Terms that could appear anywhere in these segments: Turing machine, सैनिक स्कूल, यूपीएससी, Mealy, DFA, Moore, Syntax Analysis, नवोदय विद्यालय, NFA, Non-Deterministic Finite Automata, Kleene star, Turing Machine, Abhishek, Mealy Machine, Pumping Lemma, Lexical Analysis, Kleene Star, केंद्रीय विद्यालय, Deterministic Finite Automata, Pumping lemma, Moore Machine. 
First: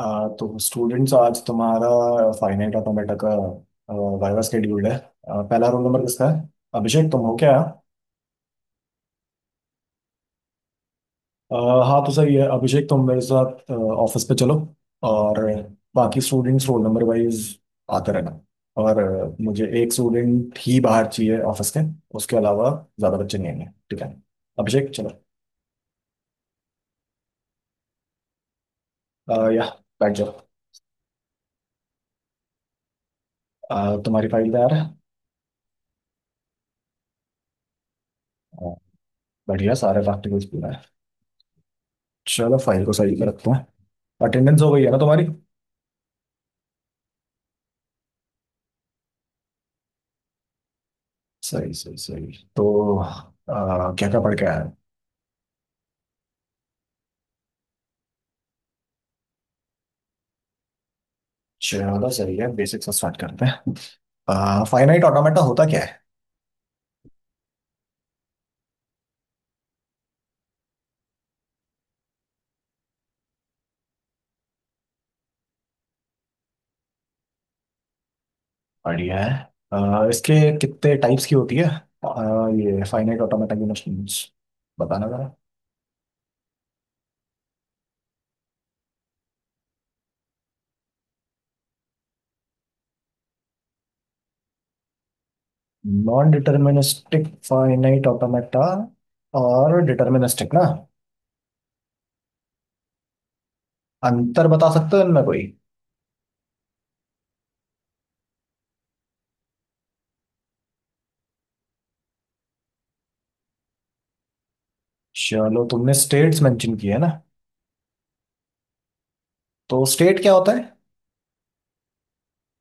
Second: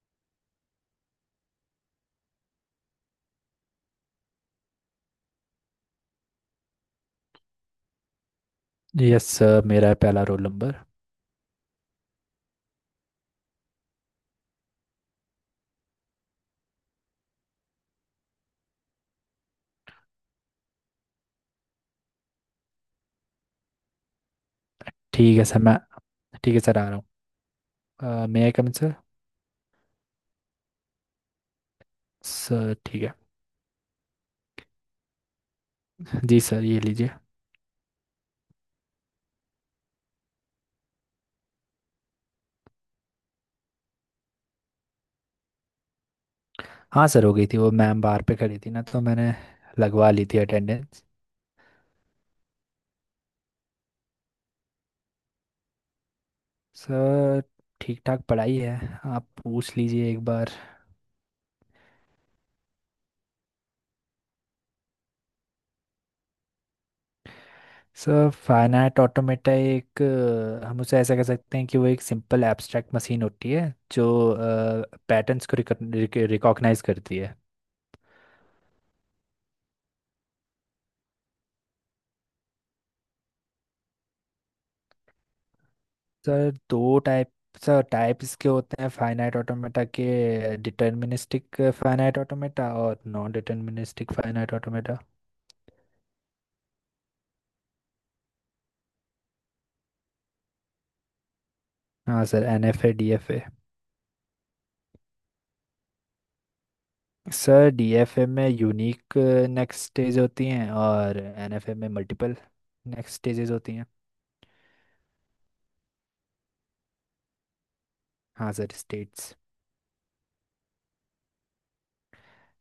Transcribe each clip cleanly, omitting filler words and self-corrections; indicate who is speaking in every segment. Speaker 1: तो स्टूडेंट्स आज तुम्हारा फाइनाइट ऑटोमेटा का वाइवा शेड्यूल है। पहला रोल नंबर किसका है? अभिषेक तुम हो क्या?
Speaker 2: यस सर, मेरा है पहला रोल नंबर।
Speaker 1: आ, हाँ तो सही है, अभिषेक तुम मेरे साथ ऑफिस पे चलो। और बाकी स्टूडेंट्स रोल नंबर वाइज आते रहना। और मुझे एक स्टूडेंट ही बाहर चाहिए ऑफिस के। उसके अलावा ज़्यादा बच्चे नहीं आएंगे, ठीक है? अभिषेक चलो।
Speaker 2: ठीक है सर, मैं ठीक है सर, आ रहा हूँ। मे आई कम इन सर।
Speaker 1: या बैठ जाओ।
Speaker 2: सर ठीक है।
Speaker 1: तुम्हारी फाइल तैयार है?
Speaker 2: जी सर, ये लीजिए।
Speaker 1: आ, बढ़िया, सारे प्रैक्टिकल्स पूरा है। चलो फाइल को सही पे रखते हैं। अटेंडेंस हो गई है ना तुम्हारी?
Speaker 2: हाँ सर, हो गई थी। वो मैम बाहर पे खड़ी थी ना, तो मैंने लगवा ली थी अटेंडेंस।
Speaker 1: सही सही सही, तो क्या क्या पढ़ के आया?
Speaker 2: सर ठीक ठाक पढ़ाई है। आप पूछ लीजिए एक बार।
Speaker 1: चलो सही है, बेसिक से स्टार्ट करते हैं। फाइनाइट ऑटोमेटा होता क्या है?
Speaker 2: सर फाइनाइट ऑटोमेटा एक हम उसे ऐसा कह सकते हैं कि वो एक सिंपल एब्स्ट्रैक्ट मशीन होती है जो पैटर्न्स को रिकॉग्नाइज करती है।
Speaker 1: बढ़िया है। इसके कितने टाइप्स की होती है? ये फाइनाइट ऑटोमेटा की मशीन्स बताना जरा।
Speaker 2: सर दो टाइप। सर टाइप इसके होते हैं फाइनाइट ऑटोमेटा के, डिटर्मिनिस्टिक फाइनाइट ऑटोमेटा और non deterministic finite automata.
Speaker 1: Non deterministic finite automata और डिटर्मिनिस्टिक ना।
Speaker 2: हाँ sir, N F A D F A.
Speaker 1: अंतर बता सकते हो इनमें कोई?
Speaker 2: सर डी एफ ए में यूनिक नेक्स्ट स्टेज होती हैं और एन एफ ए में मल्टीपल नेक्स्ट स्टेजेस होती हैं।
Speaker 1: चलो तुमने स्टेट्स मेंशन किए ना।
Speaker 2: हाँ सर, स्टेट्स।
Speaker 1: तो स्टेट क्या होता है?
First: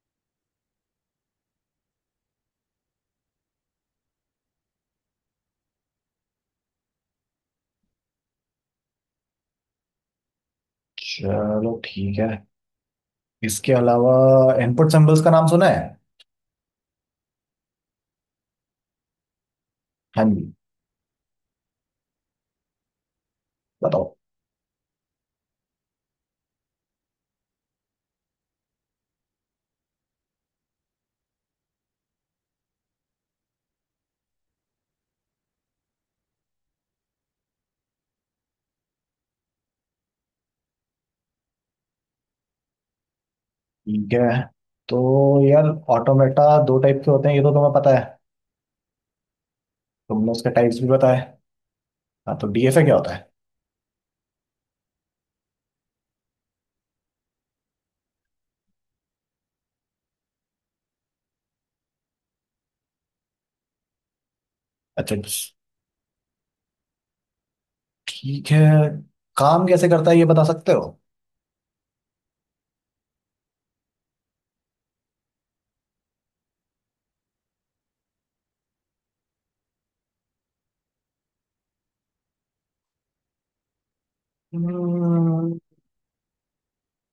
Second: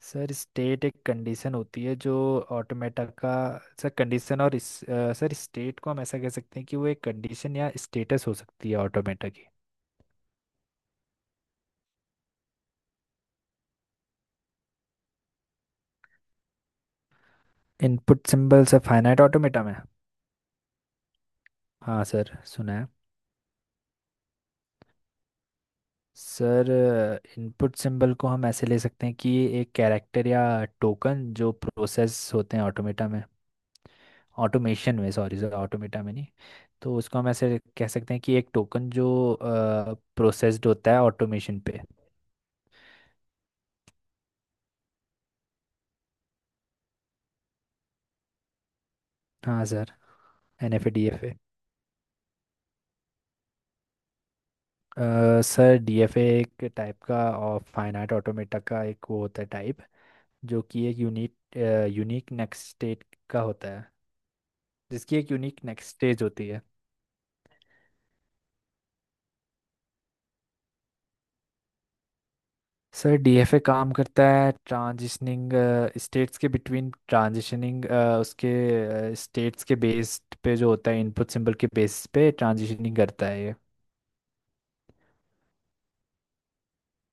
Speaker 2: सर स्टेट एक कंडीशन होती है जो ऑटोमेटा का सर कंडीशन और सर स्टेट को हम ऐसा कह सकते हैं कि वो एक कंडीशन या स्टेटस हो सकती है ऑटोमेटा की।
Speaker 1: चलो ठीक है। इसके अलावा इनपुट सिंबल्स का नाम सुना है?
Speaker 2: इनपुट सिंबल्स फाइनाइट ऑटोमेटा में।
Speaker 1: हाँ जी।
Speaker 2: हाँ सर, सुना है।
Speaker 1: बताओ।
Speaker 2: सर इनपुट सिंबल को हम ऐसे ले सकते हैं कि ये एक कैरेक्टर या टोकन जो प्रोसेस होते हैं ऑटोमेटा में, ऑटोमेशन में, सॉरी सर ऑटोमेटा में नहीं, तो उसको हम ऐसे कह सकते हैं कि एक टोकन जो प्रोसेस्ड होता है ऑटोमेशन पे।
Speaker 1: ठीक है, तो यार ऑटोमेटा दो टाइप के होते हैं, ये तो तुम्हें पता है।
Speaker 2: हाँ सर,
Speaker 1: तुमने उसके
Speaker 2: एन
Speaker 1: टाइप्स भी
Speaker 2: एफ ए डी
Speaker 1: बताए।
Speaker 2: F A.
Speaker 1: हाँ तो डीएफए क्या होता है?
Speaker 2: सर डी एफ ए एक टाइप का और फाइनाइट ऑटोमेटा का एक वो होता है टाइप, जो कि एक यूनिक यूनिक नेक्स्ट स्टेट का होता है,
Speaker 1: अच्छा,
Speaker 2: जिसकी एक यूनिक नेक्स्ट स्टेज होती है।
Speaker 1: ठीक है। काम कैसे करता है ये बता सकते हो?
Speaker 2: सर डीएफए काम करता है ट्रांजिशनिंग स्टेट्स के बिटवीन, ट्रांजिशनिंग उसके स्टेट्स के बेस पे, जो होता है इनपुट सिंबल के बेस पे ट्रांजिशनिंग करता है ये।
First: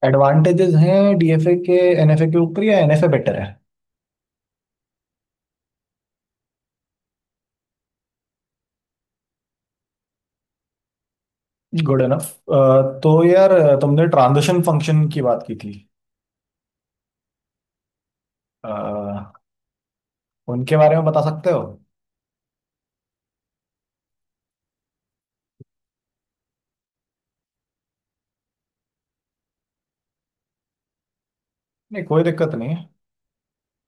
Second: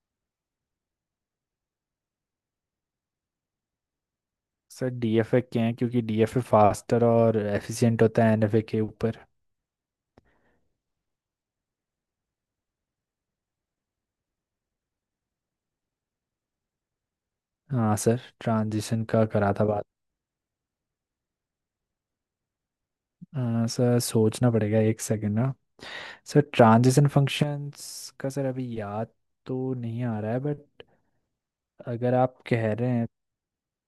Speaker 1: एडवांटेजेस हैं डीएफए के एनएफए के ऊपर या एनएफए बेटर है?
Speaker 2: सर डीएफए क्या है, क्योंकि डीएफए फास्टर और एफिशिएंट होता है एनएफए के ऊपर।
Speaker 1: Good enough. तो यार तुमने ट्रांजिशन फंक्शन की बात की थी।
Speaker 2: हाँ सर,
Speaker 1: अ,
Speaker 2: ट्रांजिशन का करा था बात।
Speaker 1: उनके बारे में बता सकते हो?
Speaker 2: सर सोचना पड़ेगा एक सेकंड ना। सर ट्रांजिशन फंक्शंस का सर अभी याद तो नहीं आ रहा है, बट
Speaker 1: नहीं
Speaker 2: अगर
Speaker 1: कोई
Speaker 2: आप
Speaker 1: दिक्कत
Speaker 2: कह
Speaker 1: नहीं है।
Speaker 2: रहे हैं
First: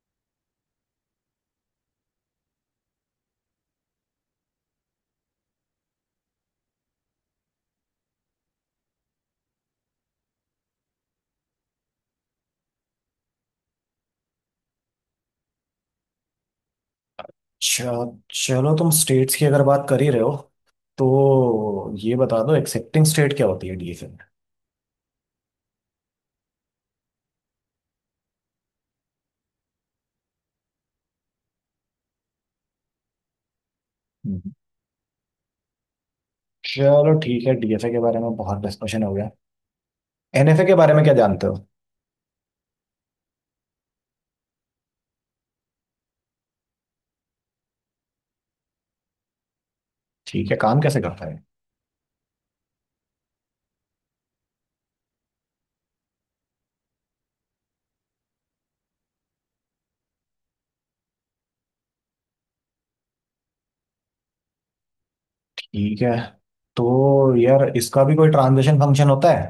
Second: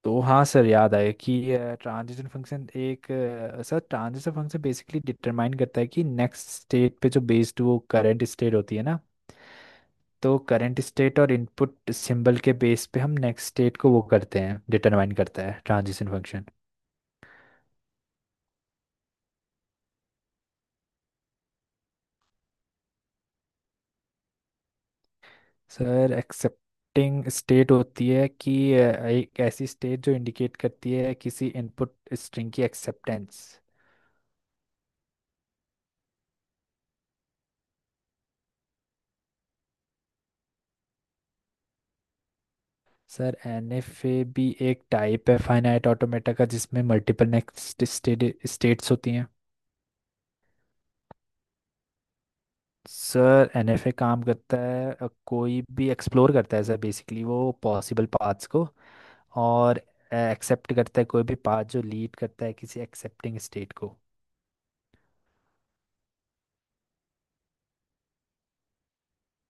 Speaker 2: तो, हाँ सर याद आया कि ट्रांजिशन फंक्शन एक sir transition function basically determine करता है कि नेक्स्ट स्टेट पे जो बेस्ड वो करंट स्टेट होती है ना, तो करंट स्टेट और इनपुट सिंबल के बेस पे हम नेक्स्ट स्टेट को वो करते हैं, डिटरमाइन करता है ट्रांजिशन फंक्शन।
Speaker 1: चल- चलो तुम स्टेट्स की अगर बात कर ही रहे हो, तो ये बता दो एक्सेप्टिंग स्टेट क्या होती है डीएफए में?
Speaker 2: सर एक्सेप्टिंग स्टेट होती है कि एक ऐसी स्टेट जो इंडिकेट करती है किसी इनपुट स्ट्रिंग की एक्सेप्टेंस।
Speaker 1: हम्म। चलो ठीक है, डीएफए के बारे में बहुत डिस्कशन हो गया। एनएफए के बारे में क्या जानते हो?
Speaker 2: सर एनएफए भी एक टाइप है फाइनाइट ऑटोमेटा का, जिसमें मल्टीपल नेक्स्ट स्टेट्स होती हैं।
Speaker 1: ठीक है, काम कैसे करता है?
Speaker 2: सर एनएफए काम करता है कोई भी एक्सप्लोर करता है सर, बेसिकली वो पॉसिबल पाथ्स को, और एक्सेप्ट करता है कोई भी पाथ जो लीड करता है किसी एक्सेप्टिंग स्टेट को।
Speaker 1: ठीक है, तो यार इसका भी कोई ट्रांजिशन फंक्शन होता है?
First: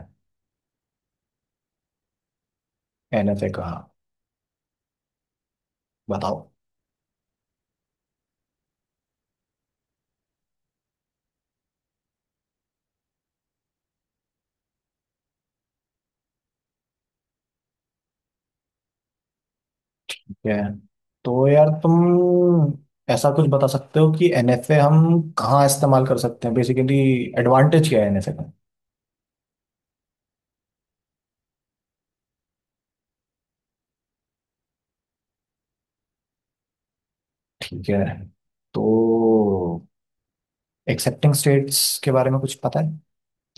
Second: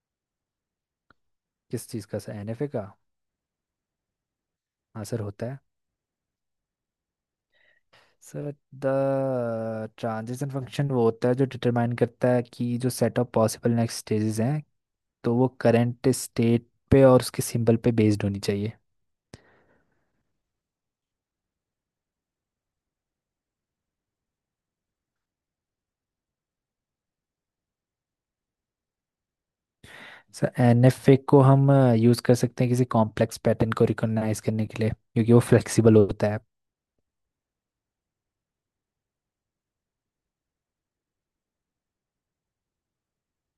Speaker 2: किस चीज़ का सर, एनएफए का?
Speaker 1: एनएफए का, हाँ।
Speaker 2: हाँ सर, होता है।
Speaker 1: बताओ।
Speaker 2: सर द ट्रांजिशन फंक्शन वो होता है जो डिटरमाइन करता है कि जो set of possible next stages हैं, तो वो करंट स्टेट पे और उसके सिंबल पे बेस्ड होनी चाहिए।
Speaker 1: ठीक है, तो यार तुम ऐसा कुछ बता सकते हो कि एनएफए हम कहाँ इस्तेमाल कर सकते हैं बेसिकली? एडवांटेज क्या है एनएफए का?
Speaker 2: सर एन एफ ए को हम यूज़ कर सकते हैं किसी कॉम्प्लेक्स पैटर्न को रिकॉग्नाइज करने के लिए, क्योंकि वो फ्लेक्सिबल होता है।
Speaker 1: ठीक है, तो एक्सेप्टिंग स्टेट्स के बारे में कुछ पता है?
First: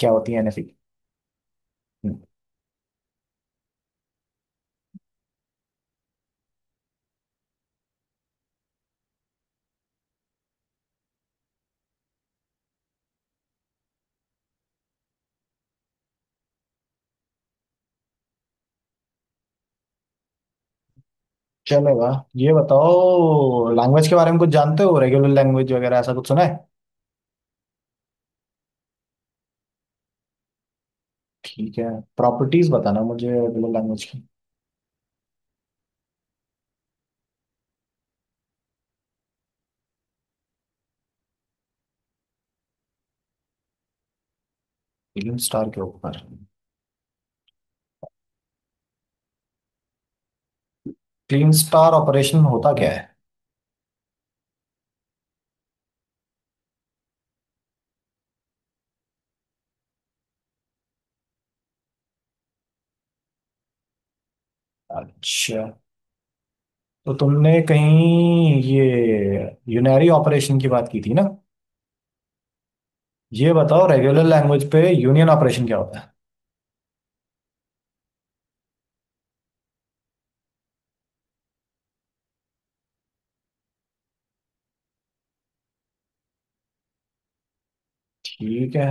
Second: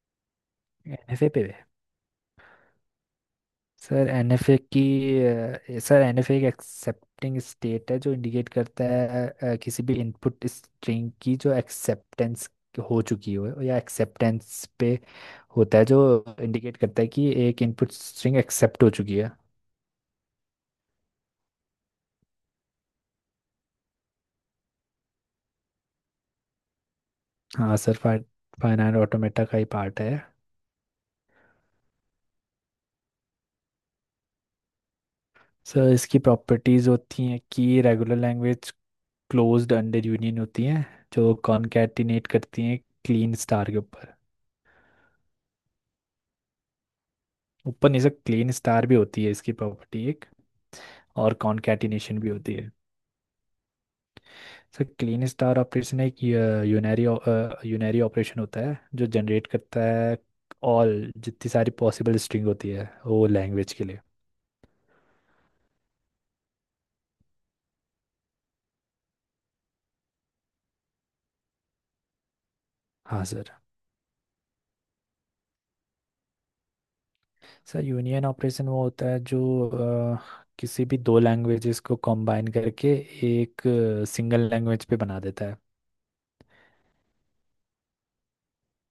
Speaker 1: क्या होती है एनएफई?
Speaker 2: एन एफ ए पे। सर एन एफ ए की सर एन एफ ए एक एक्सेप्टिंग स्टेट है जो इंडिकेट करता है किसी भी इनपुट स्ट्रिंग की जो एक्सेप्टेंस हो चुकी हो, या एक्सेप्टेंस पे होता है जो इंडिकेट करता है कि एक इनपुट स्ट्रिंग एक्सेप्ट हो चुकी है।
Speaker 1: चलेगा। ये बताओ, लैंग्वेज के बारे में कुछ जानते हो? रेगुलर लैंग्वेज वगैरह ऐसा कुछ सुना है?
Speaker 2: हाँ सर, फाइनाइट ऑटोमेटा का ही पार्ट है।
Speaker 1: ठीक है, प्रॉपर्टीज बताना मुझे रेगुलर लैंग्वेज की।
Speaker 2: सर इसकी प्रॉपर्टीज होती हैं कि regular language closed under union होती हैं, जो कॉनकैटिनेट करती हैं क्लीन स्टार के ऊपर।
Speaker 1: क्लीन स्टार के ऊपर?
Speaker 2: ऊपर नहीं सर, क्लीन स्टार भी होती है इसकी प्रॉपर्टी एक, और
Speaker 1: क्लीन स्टार
Speaker 2: कॉनकैटिनेशन भी
Speaker 1: ऑपरेशन
Speaker 2: होती है।
Speaker 1: होता क्या है?
Speaker 2: सर क्लीन स्टार ऑपरेशन एक यूनरी यूनरी ऑपरेशन होता है जो जनरेट करता है ऑल, जितनी सारी पॉसिबल स्ट्रिंग होती है वो लैंग्वेज के लिए।
Speaker 1: अच्छा, तो तुमने कहीं ये यूनरी ऑपरेशन की बात की थी ना।
Speaker 2: हाँ सर।
Speaker 1: ये बताओ रेगुलर लैंग्वेज पे यूनियन ऑपरेशन क्या होता है?
Speaker 2: सर यूनियन ऑपरेशन वो होता है जो किसी भी दो लैंग्वेजेस को कंबाइन करके एक सिंगल लैंग्वेज पे बना देता है।
Speaker 1: ठीक है,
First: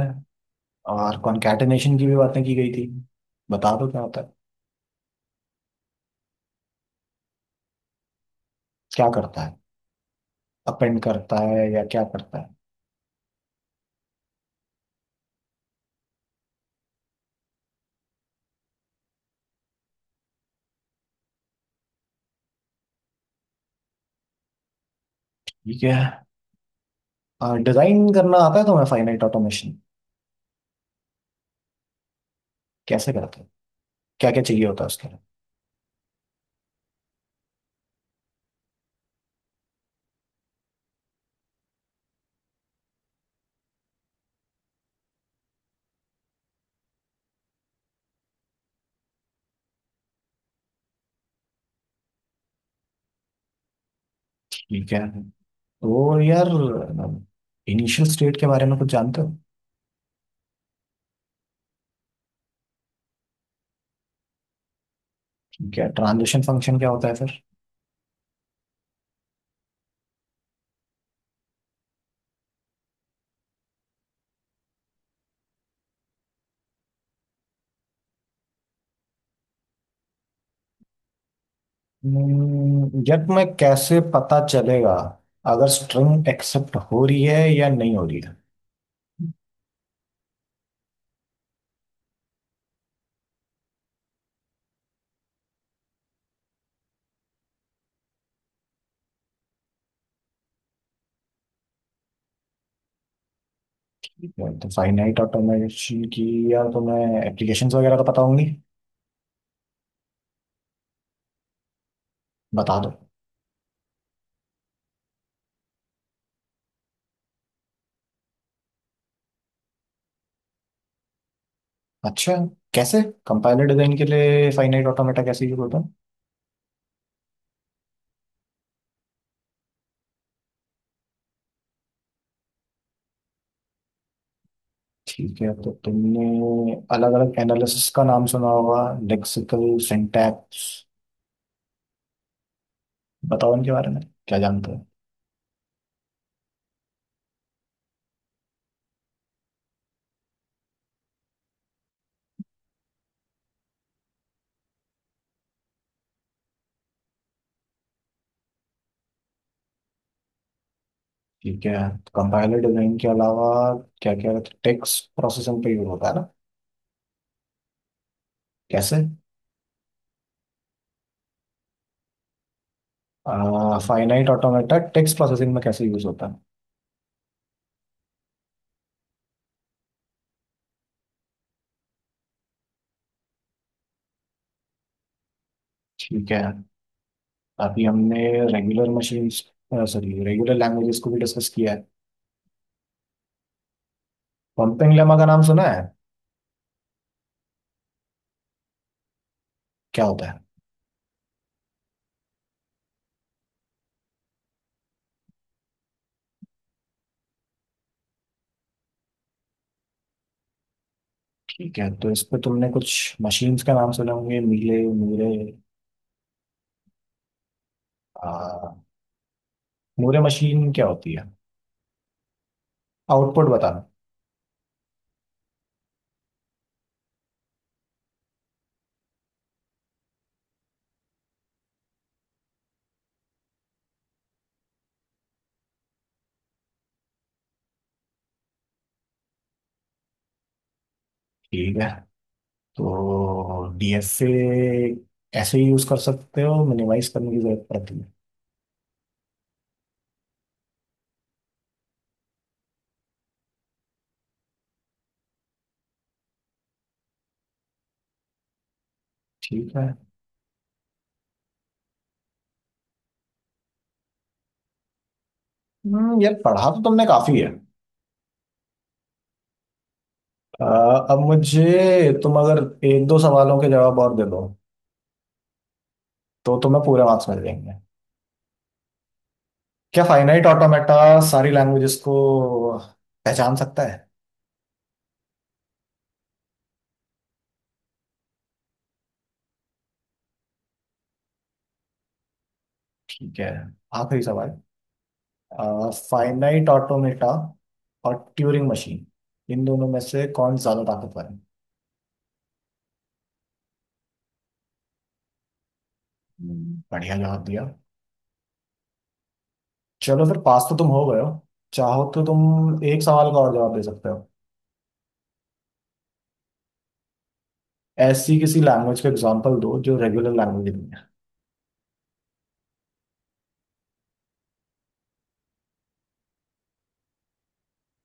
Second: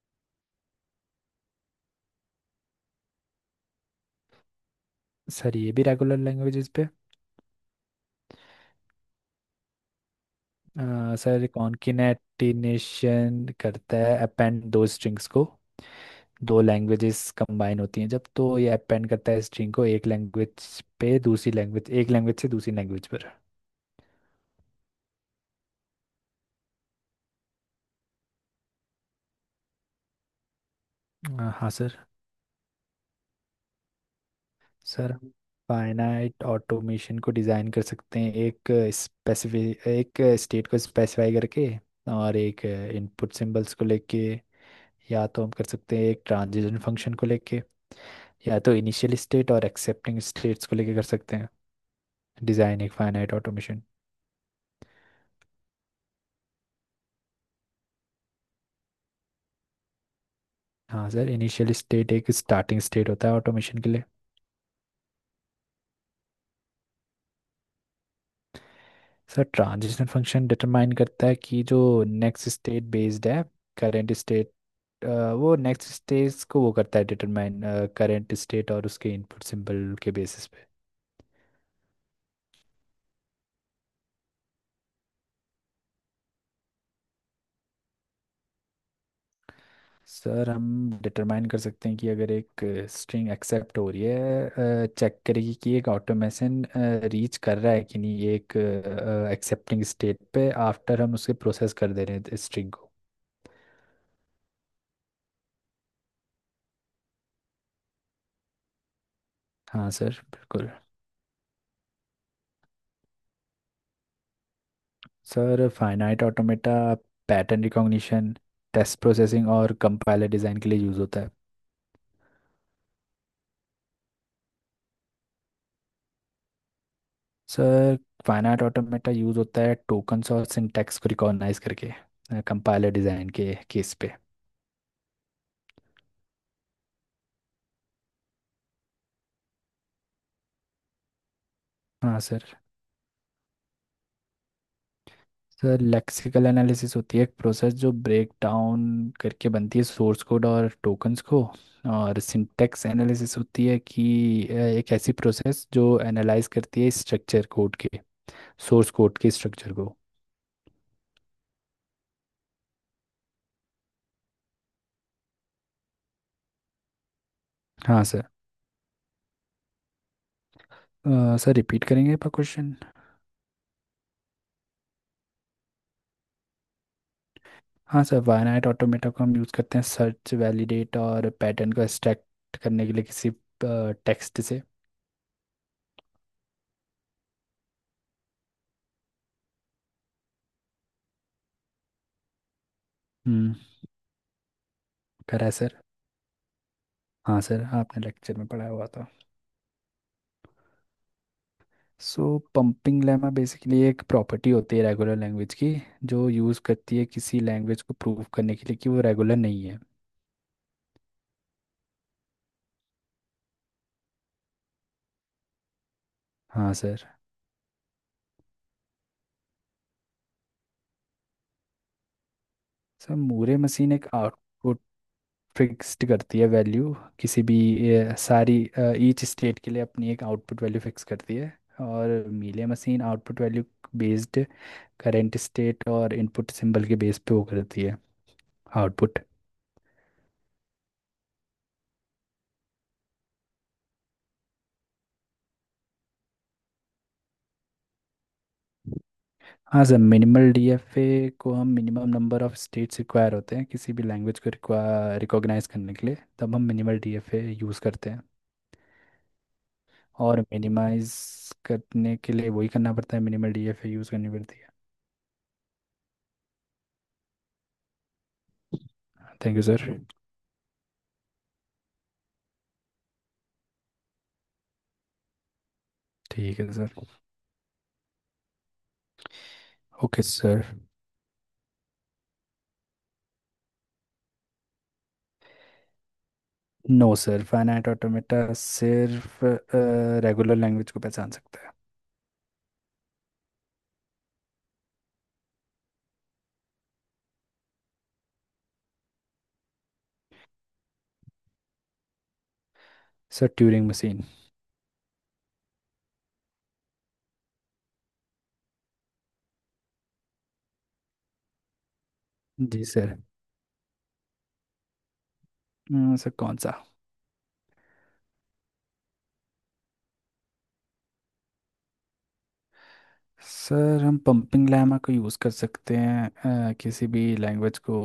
Speaker 1: और कॉन्कैटेनेशन की भी बातें की गई थी। बता दो क्या होता है?
Speaker 2: सर ये भी रेगुलर लैंग्वेजेस पे
Speaker 1: क्या करता है? अपेंड करता
Speaker 2: सर
Speaker 1: है या क्या करता है?
Speaker 2: कॉन्किनेटिनेशन करता है अपेंड दो स्ट्रिंग्स को, दो लैंग्वेजेस कंबाइन होती हैं जब, तो ये अपेंड करता है स्ट्रिंग को एक लैंग्वेज पे दूसरी लैंग्वेज, एक लैंग्वेज से दूसरी लैंग्वेज पर।
Speaker 1: ठीक है, डिजाइन करना आता है तुम्हें फाइनाइट ऑटोमेशन?
Speaker 2: हाँ सर।
Speaker 1: कैसे करते हैं? क्या क्या चाहिए होता है उसके
Speaker 2: सर
Speaker 1: लिए?
Speaker 2: हम फाइनाइट ऑटोमेशन को डिज़ाइन कर सकते हैं एक स्पेसिफिक एक स्टेट को स्पेसिफाई करके, और एक इनपुट सिंबल्स को लेके, या तो हम कर सकते हैं एक ट्रांजिशन फंक्शन को लेके, या तो इनिशियल स्टेट और एक्सेप्टिंग स्टेट्स को लेके कर सकते हैं डिज़ाइन एक फाइनाइट ऑटोमेशन।
Speaker 1: ठीक है, तो यार इनिशियल स्टेट के बारे में कुछ जानते हो?
Speaker 2: हाँ सर, इनिशियल स्टेट एक स्टार्टिंग स्टेट होता है ऑटोमेशन के लिए।
Speaker 1: ठीक है, ट्रांजिशन फंक्शन क्या होता है फिर?
Speaker 2: सर ट्रांजिशन फंक्शन डिटरमाइन करता है कि जो नेक्स्ट स्टेट बेस्ड है करेंट स्टेट, अ, वो नेक्स्ट स्टेज को वो करता है डिटरमाइन करंट स्टेट और उसके इनपुट सिंबल के बेसिस पे।
Speaker 1: यार मैं कैसे पता चलेगा अगर स्ट्रिंग एक्सेप्ट हो रही है या नहीं हो रही है?
Speaker 2: सर हम डिटरमाइन कर सकते हैं कि अगर एक स्ट्रिंग एक्सेप्ट हो रही है, चेक करेगी कि एक ऑटोमेशन रीच कर रहा है कि नहीं ये एक एक्सेप्टिंग स्टेट पे, आफ्टर हम उसे प्रोसेस कर दे रहे हैं स्ट्रिंग को।
Speaker 1: ठीक है, तो फाइनाइट ऑटोमेशन की, यार तुम्हें एप्लीकेशंस वगैरह तो पता होंगी।
Speaker 2: हाँ सर बिल्कुल।
Speaker 1: बता दो।
Speaker 2: Sir finite automata pattern recognition, test processing और कंपाइलर डिज़ाइन के लिए यूज़ होता है।
Speaker 1: अच्छा, कैसे? कंपाइलर डिजाइन के लिए फाइनाइट ऑटोमेटा कैसे यूज होता है?
Speaker 2: सर फाइनाइट ऑटोमेटा यूज़ होता है टोकन्स और सिंटैक्स को रिकॉग्नाइज करके कंपाइलर डिज़ाइन के केस पे।
Speaker 1: ठीक है, तो तुमने अलग अलग एनालिसिस का नाम सुना होगा, लेक्सिकल सिंटैक्स।
Speaker 2: हाँ सर।
Speaker 1: बताओ इनके बारे में क्या जानते हो।
Speaker 2: सर लेक्सिकल एनालिसिस होती है एक प्रोसेस जो ब्रेक डाउन करके बनती है सोर्स कोड और टोकन्स को, और सिंटैक्स एनालिसिस होती है कि एक ऐसी प्रोसेस जो एनालाइज करती है स्ट्रक्चर कोड के, सोर्स कोड के स्ट्रक्चर को।
Speaker 1: ठीक है, कंपाइलर डिजाइन के अलावा क्या क्या? टेक्स्ट प्रोसेसिंग पे यूज होता है ना?
Speaker 2: हाँ सर।
Speaker 1: कैसे?
Speaker 2: सर रिपीट करेंगे आपका question.
Speaker 1: Finite automata text processing में कैसे यूज होता है?
Speaker 2: हाँ सर, वायनाइट ऑटोमेटा को हम यूज़ करते हैं सर्च, वैलिडेट और पैटर्न को एक्सट्रैक्ट करने के लिए किसी टेक्स्ट से।
Speaker 1: ठीक है। अभी हमने regular machines, sorry regular languages को भी डिस्कस किया है।
Speaker 2: हम्म।
Speaker 1: पंपिंग लेमा का नाम
Speaker 2: करा है
Speaker 1: सुना
Speaker 2: सर।
Speaker 1: है?
Speaker 2: हाँ सर, आपने लेक्चर में पढ़ाया हुआ था।
Speaker 1: क्या होता है?
Speaker 2: सो पंपिंग लेमा बेसिकली एक प्रॉपर्टी होती है रेगुलर लैंग्वेज की, जो यूज़ करती है किसी लैंग्वेज को प्रूव करने के लिए कि वो रेगुलर नहीं है।
Speaker 1: ठीक है, तो इस पे तुमने कुछ मशीन्स का नाम सुने होंगे, मीले मूरे।
Speaker 2: हाँ सर।
Speaker 1: आ, मूरे मशीन क्या होती है?
Speaker 2: सर
Speaker 1: आउटपुट
Speaker 2: मूरे
Speaker 1: बताना।
Speaker 2: मशीन एक आउटपुट फिक्स्ड करती है वैल्यू किसी भी सारी ईच स्टेट के लिए अपनी एक आउटपुट वैल्यू फिक्स करती है, और Mealy machine output value based current state और इनपुट सिंबल के बेस पे वो करती है आउटपुट।
Speaker 1: ठीक है, तो डीएफए ऐसे ही यूज कर सकते हो? मिनिमाइज करने की जरूरत पड़ती है?
Speaker 2: हाँ सर, मिनिमल डीएफए को हम, minimum number of states require होते हैं किसी भी लैंग्वेज को रिकॉग्नाइज करने के लिए, तब हम मिनिमल डीएफए यूज़ करते हैं।
Speaker 1: ठीक है।
Speaker 2: और मिनिमाइज करने के लिए वही करना पड़ता है, मिनिमल डीएफए यूज़ करनी पड़ती है।
Speaker 1: यार पढ़ा तो तुमने काफी है।
Speaker 2: Thank you sir.
Speaker 1: आ, अब मुझे तुम अगर एक दो सवालों के जवाब और दे दो तो
Speaker 2: ठीक है
Speaker 1: तुम्हें
Speaker 2: सर।
Speaker 1: पूरे मार्क्स मिल जाएंगे। क्या
Speaker 2: ओके
Speaker 1: फाइनाइट
Speaker 2: सर।
Speaker 1: ऑटोमेटा सारी लैंग्वेजेस को पहचान सकता है?
Speaker 2: नो सर, फाइनाइट ऑटोमेटा सिर्फ रेगुलर लैंग्वेज को पहचान सकता है।
Speaker 1: ठीक है, आखिरी सवाल। फाइनाइट ऑटोमेटा और ट्यूरिंग मशीन, इन दोनों में से कौन ज्यादा ताकतवर है?
Speaker 2: Sir Turing machine.
Speaker 1: बढ़िया जवाब दिया। चलो फिर पास तो तुम हो गए हो। चाहो तो तुम
Speaker 2: जी
Speaker 1: एक
Speaker 2: सर।
Speaker 1: सवाल का और जवाब दे सकते हो।
Speaker 2: सर कौन सा?
Speaker 1: ऐसी किसी लैंग्वेज का एग्जांपल दो जो रेगुलर लैंग्वेज नहीं है।
Speaker 2: सर हम पंपिंग लैमा को यूज़ कर सकते हैं किसी भी लैंग्वेज को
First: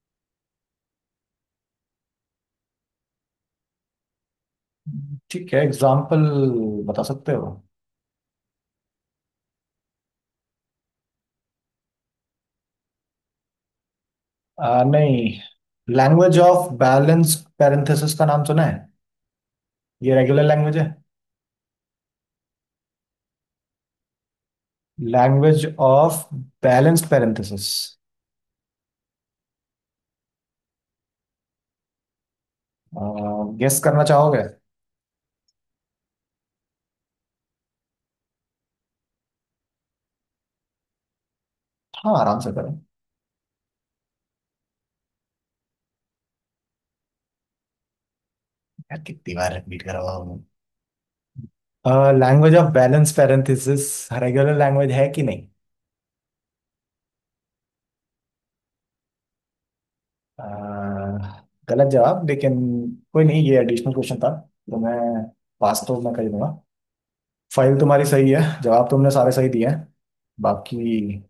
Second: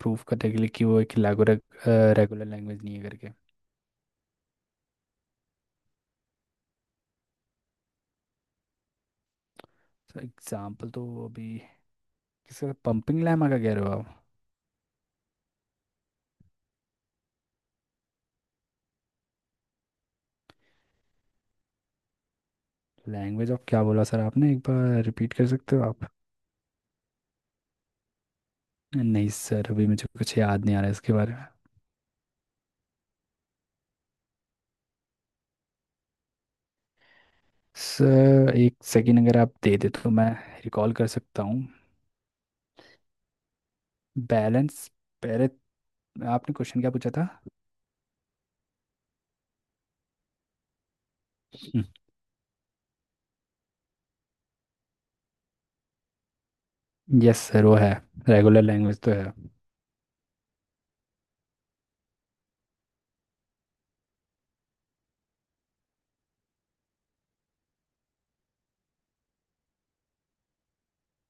Speaker 2: प्रूव करने के लिए कि वो एक रेगुलर रेगुलर लैंग्वेज नहीं है करके।
Speaker 1: ठीक है, एग्जांपल बता सकते हो?
Speaker 2: सर एग्जांपल तो अभी, सर पंपिंग लैमा का कह रहे हो आप?
Speaker 1: नहीं, लैंग्वेज ऑफ बैलेंस पैरेंथेसिस का नाम सुना है? ये रेगुलर लैंग्वेज है।
Speaker 2: लैंग्वेज ऑफ क्या बोला सर आपने, एक बार रिपीट कर
Speaker 1: लैंग्वेज
Speaker 2: सकते हो आप?
Speaker 1: Of balance parenthesis.
Speaker 2: नहीं सर, अभी मुझे कुछ याद नहीं आ रहा है इसके बारे में।
Speaker 1: गेस करना चाहोगे?
Speaker 2: सर एक सेकंड अगर आप दे दे तो मैं रिकॉल कर सकता हूँ।
Speaker 1: हाँ आराम से करो।
Speaker 2: बैलेंस, पहले आपने क्वेश्चन क्या पूछा था?
Speaker 1: यार कितनी बार रिपीट करवाओ मैं। Language of balance parenthesis regular language है कि नहीं?
Speaker 2: यस सर, वो है। रेगुलर लैंग्वेज तो है।
Speaker 1: अह, गलत जवाब, लेकिन कोई नहीं, ये एडिशनल क्वेश्चन था। तो मैं पास तो मैं कर दूंगा। फाइल तुम्हारी सही है, जवाब तुमने सारे सही दिए हैं। बाकी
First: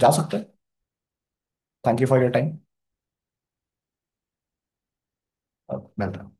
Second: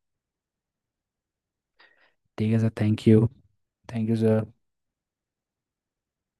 Speaker 1: जा सकते हैं। थैंक यू फॉर योर
Speaker 2: ठीक
Speaker 1: टाइम।
Speaker 2: है sir, thank you. Thank you sir.
Speaker 1: अब मिलते हैं।